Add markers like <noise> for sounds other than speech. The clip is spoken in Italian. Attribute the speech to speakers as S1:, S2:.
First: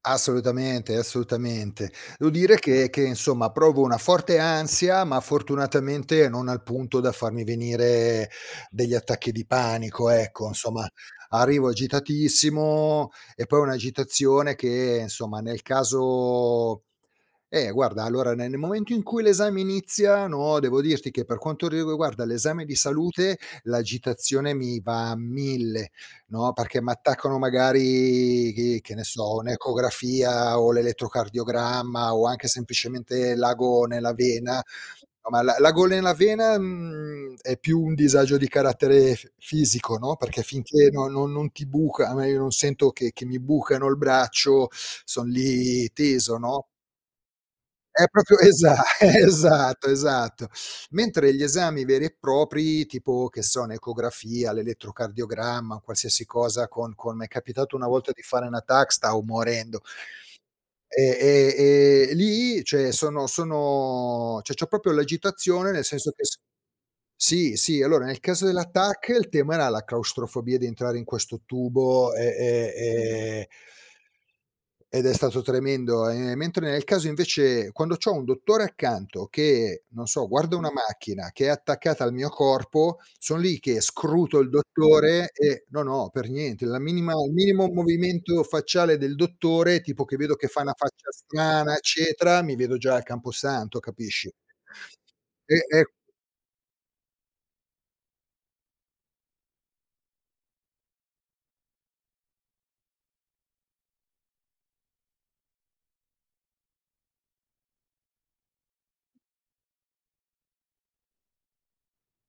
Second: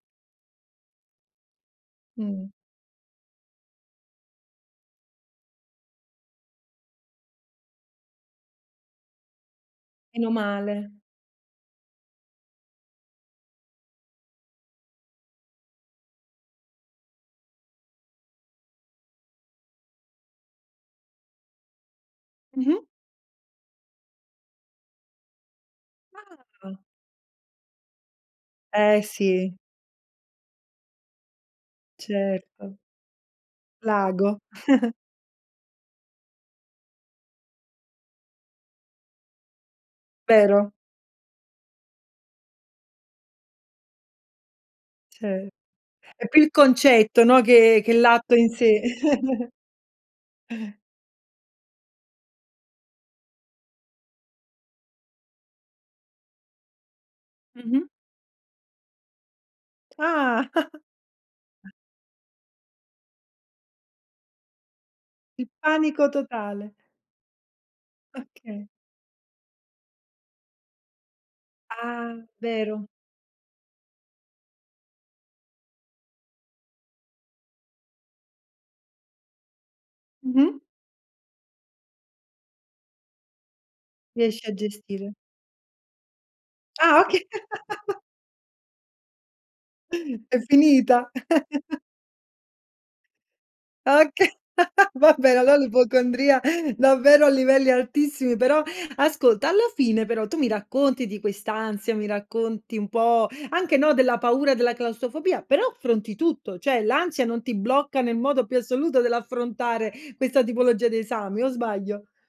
S1: Assolutamente, assolutamente. Devo
S2: Mh.
S1: dire che che insomma provo una forte ansia, ma fortunatamente non al punto da farmi venire degli attacchi di panico
S2: Meno
S1: ecco, insomma.
S2: male.
S1: Arrivo agitatissimo e poi ho un'agitazione che, insomma, nel caso eh, guarda, allora ne nel momento in cui l'esame inizia, no, devo dirti che per quanto riguarda l'esame di
S2: Mh-mh.
S1: salute l'agitazione mi va a 1000, no, perché
S2: Ah.
S1: m'attaccano magari che che
S2: Eh
S1: ne so,
S2: sì.
S1: un'ecografia o l'elettrocardiogramma o anche
S2: Certo.
S1: semplicemente l'ago nella
S2: L'ago.
S1: vena.
S2: <chuckles>
S1: A me l'a l'ago nella vena, mhmm, è più un disagio di carattere f fisico, no, perché
S2: Vero.
S1: finché no non non ti buca, a me io non sento che che mi bucano il braccio, son
S2: Ce
S1: lì
S2: è
S1: teso,
S2: più il
S1: no?
S2: concetto, no, che che
S1: È
S2: l'atto
S1: proprio,
S2: in
S1: esa
S2: sé.
S1: esatto, esatto.
S2: <chuckles>
S1: Mentre gli esami veri e propri, tipo che so, un'ecografia, l'elettrocardiogramma, qualsiasi cosa con con m'è capitato
S2: Mh-mh.
S1: una volta di fare una TAC, stavo morendo.
S2: Ah.
S1: E e
S2: <chuckles>
S1: e e lì cioè sono sono cioè c'ho proprio
S2: Il
S1: l'agitazione nel
S2: panico
S1: senso che s
S2: totale.
S1: sì, sì. Allora nel caso della
S2: Okay.
S1: TAC, il tema era la claustrofobia di entrare in questo tubo
S2: Ah,
S1: e e
S2: vero.
S1: e ed è stato tremendo e mentre nel caso invece quando c'ho un dottore accanto che non so, guarda
S2: Mh-mh.
S1: una macchina che è attaccata al mio corpo, son lì che scruto
S2: Riesci
S1: il
S2: a gestire.
S1: dottore e no, no, per niente. La
S2: Ah,
S1: minima
S2: okay.
S1: il minimo
S2: <laughs>
S1: movimento facciale del dottore, tipo che
S2: <gasps>
S1: vedo
S2: È
S1: che fa una
S2: finita.
S1: faccia strana
S2: <chuckles>
S1: eccetera, mi vedo già al camposanto,
S2: Okay,
S1: capisci?
S2: <laughs> vabbè, allo
S1: E e
S2: l'ipocondria davvero a livelli altissimi, però ascolta, alla fine però tu mi racconti di questa ansia, mi racconti un po' anche, no, della paura della claustrofobia, però affronti tutto, cioè l'ansia non ti blocca nel modo più assoluto dell'affrontare questa tipologia di esami o sbaglio?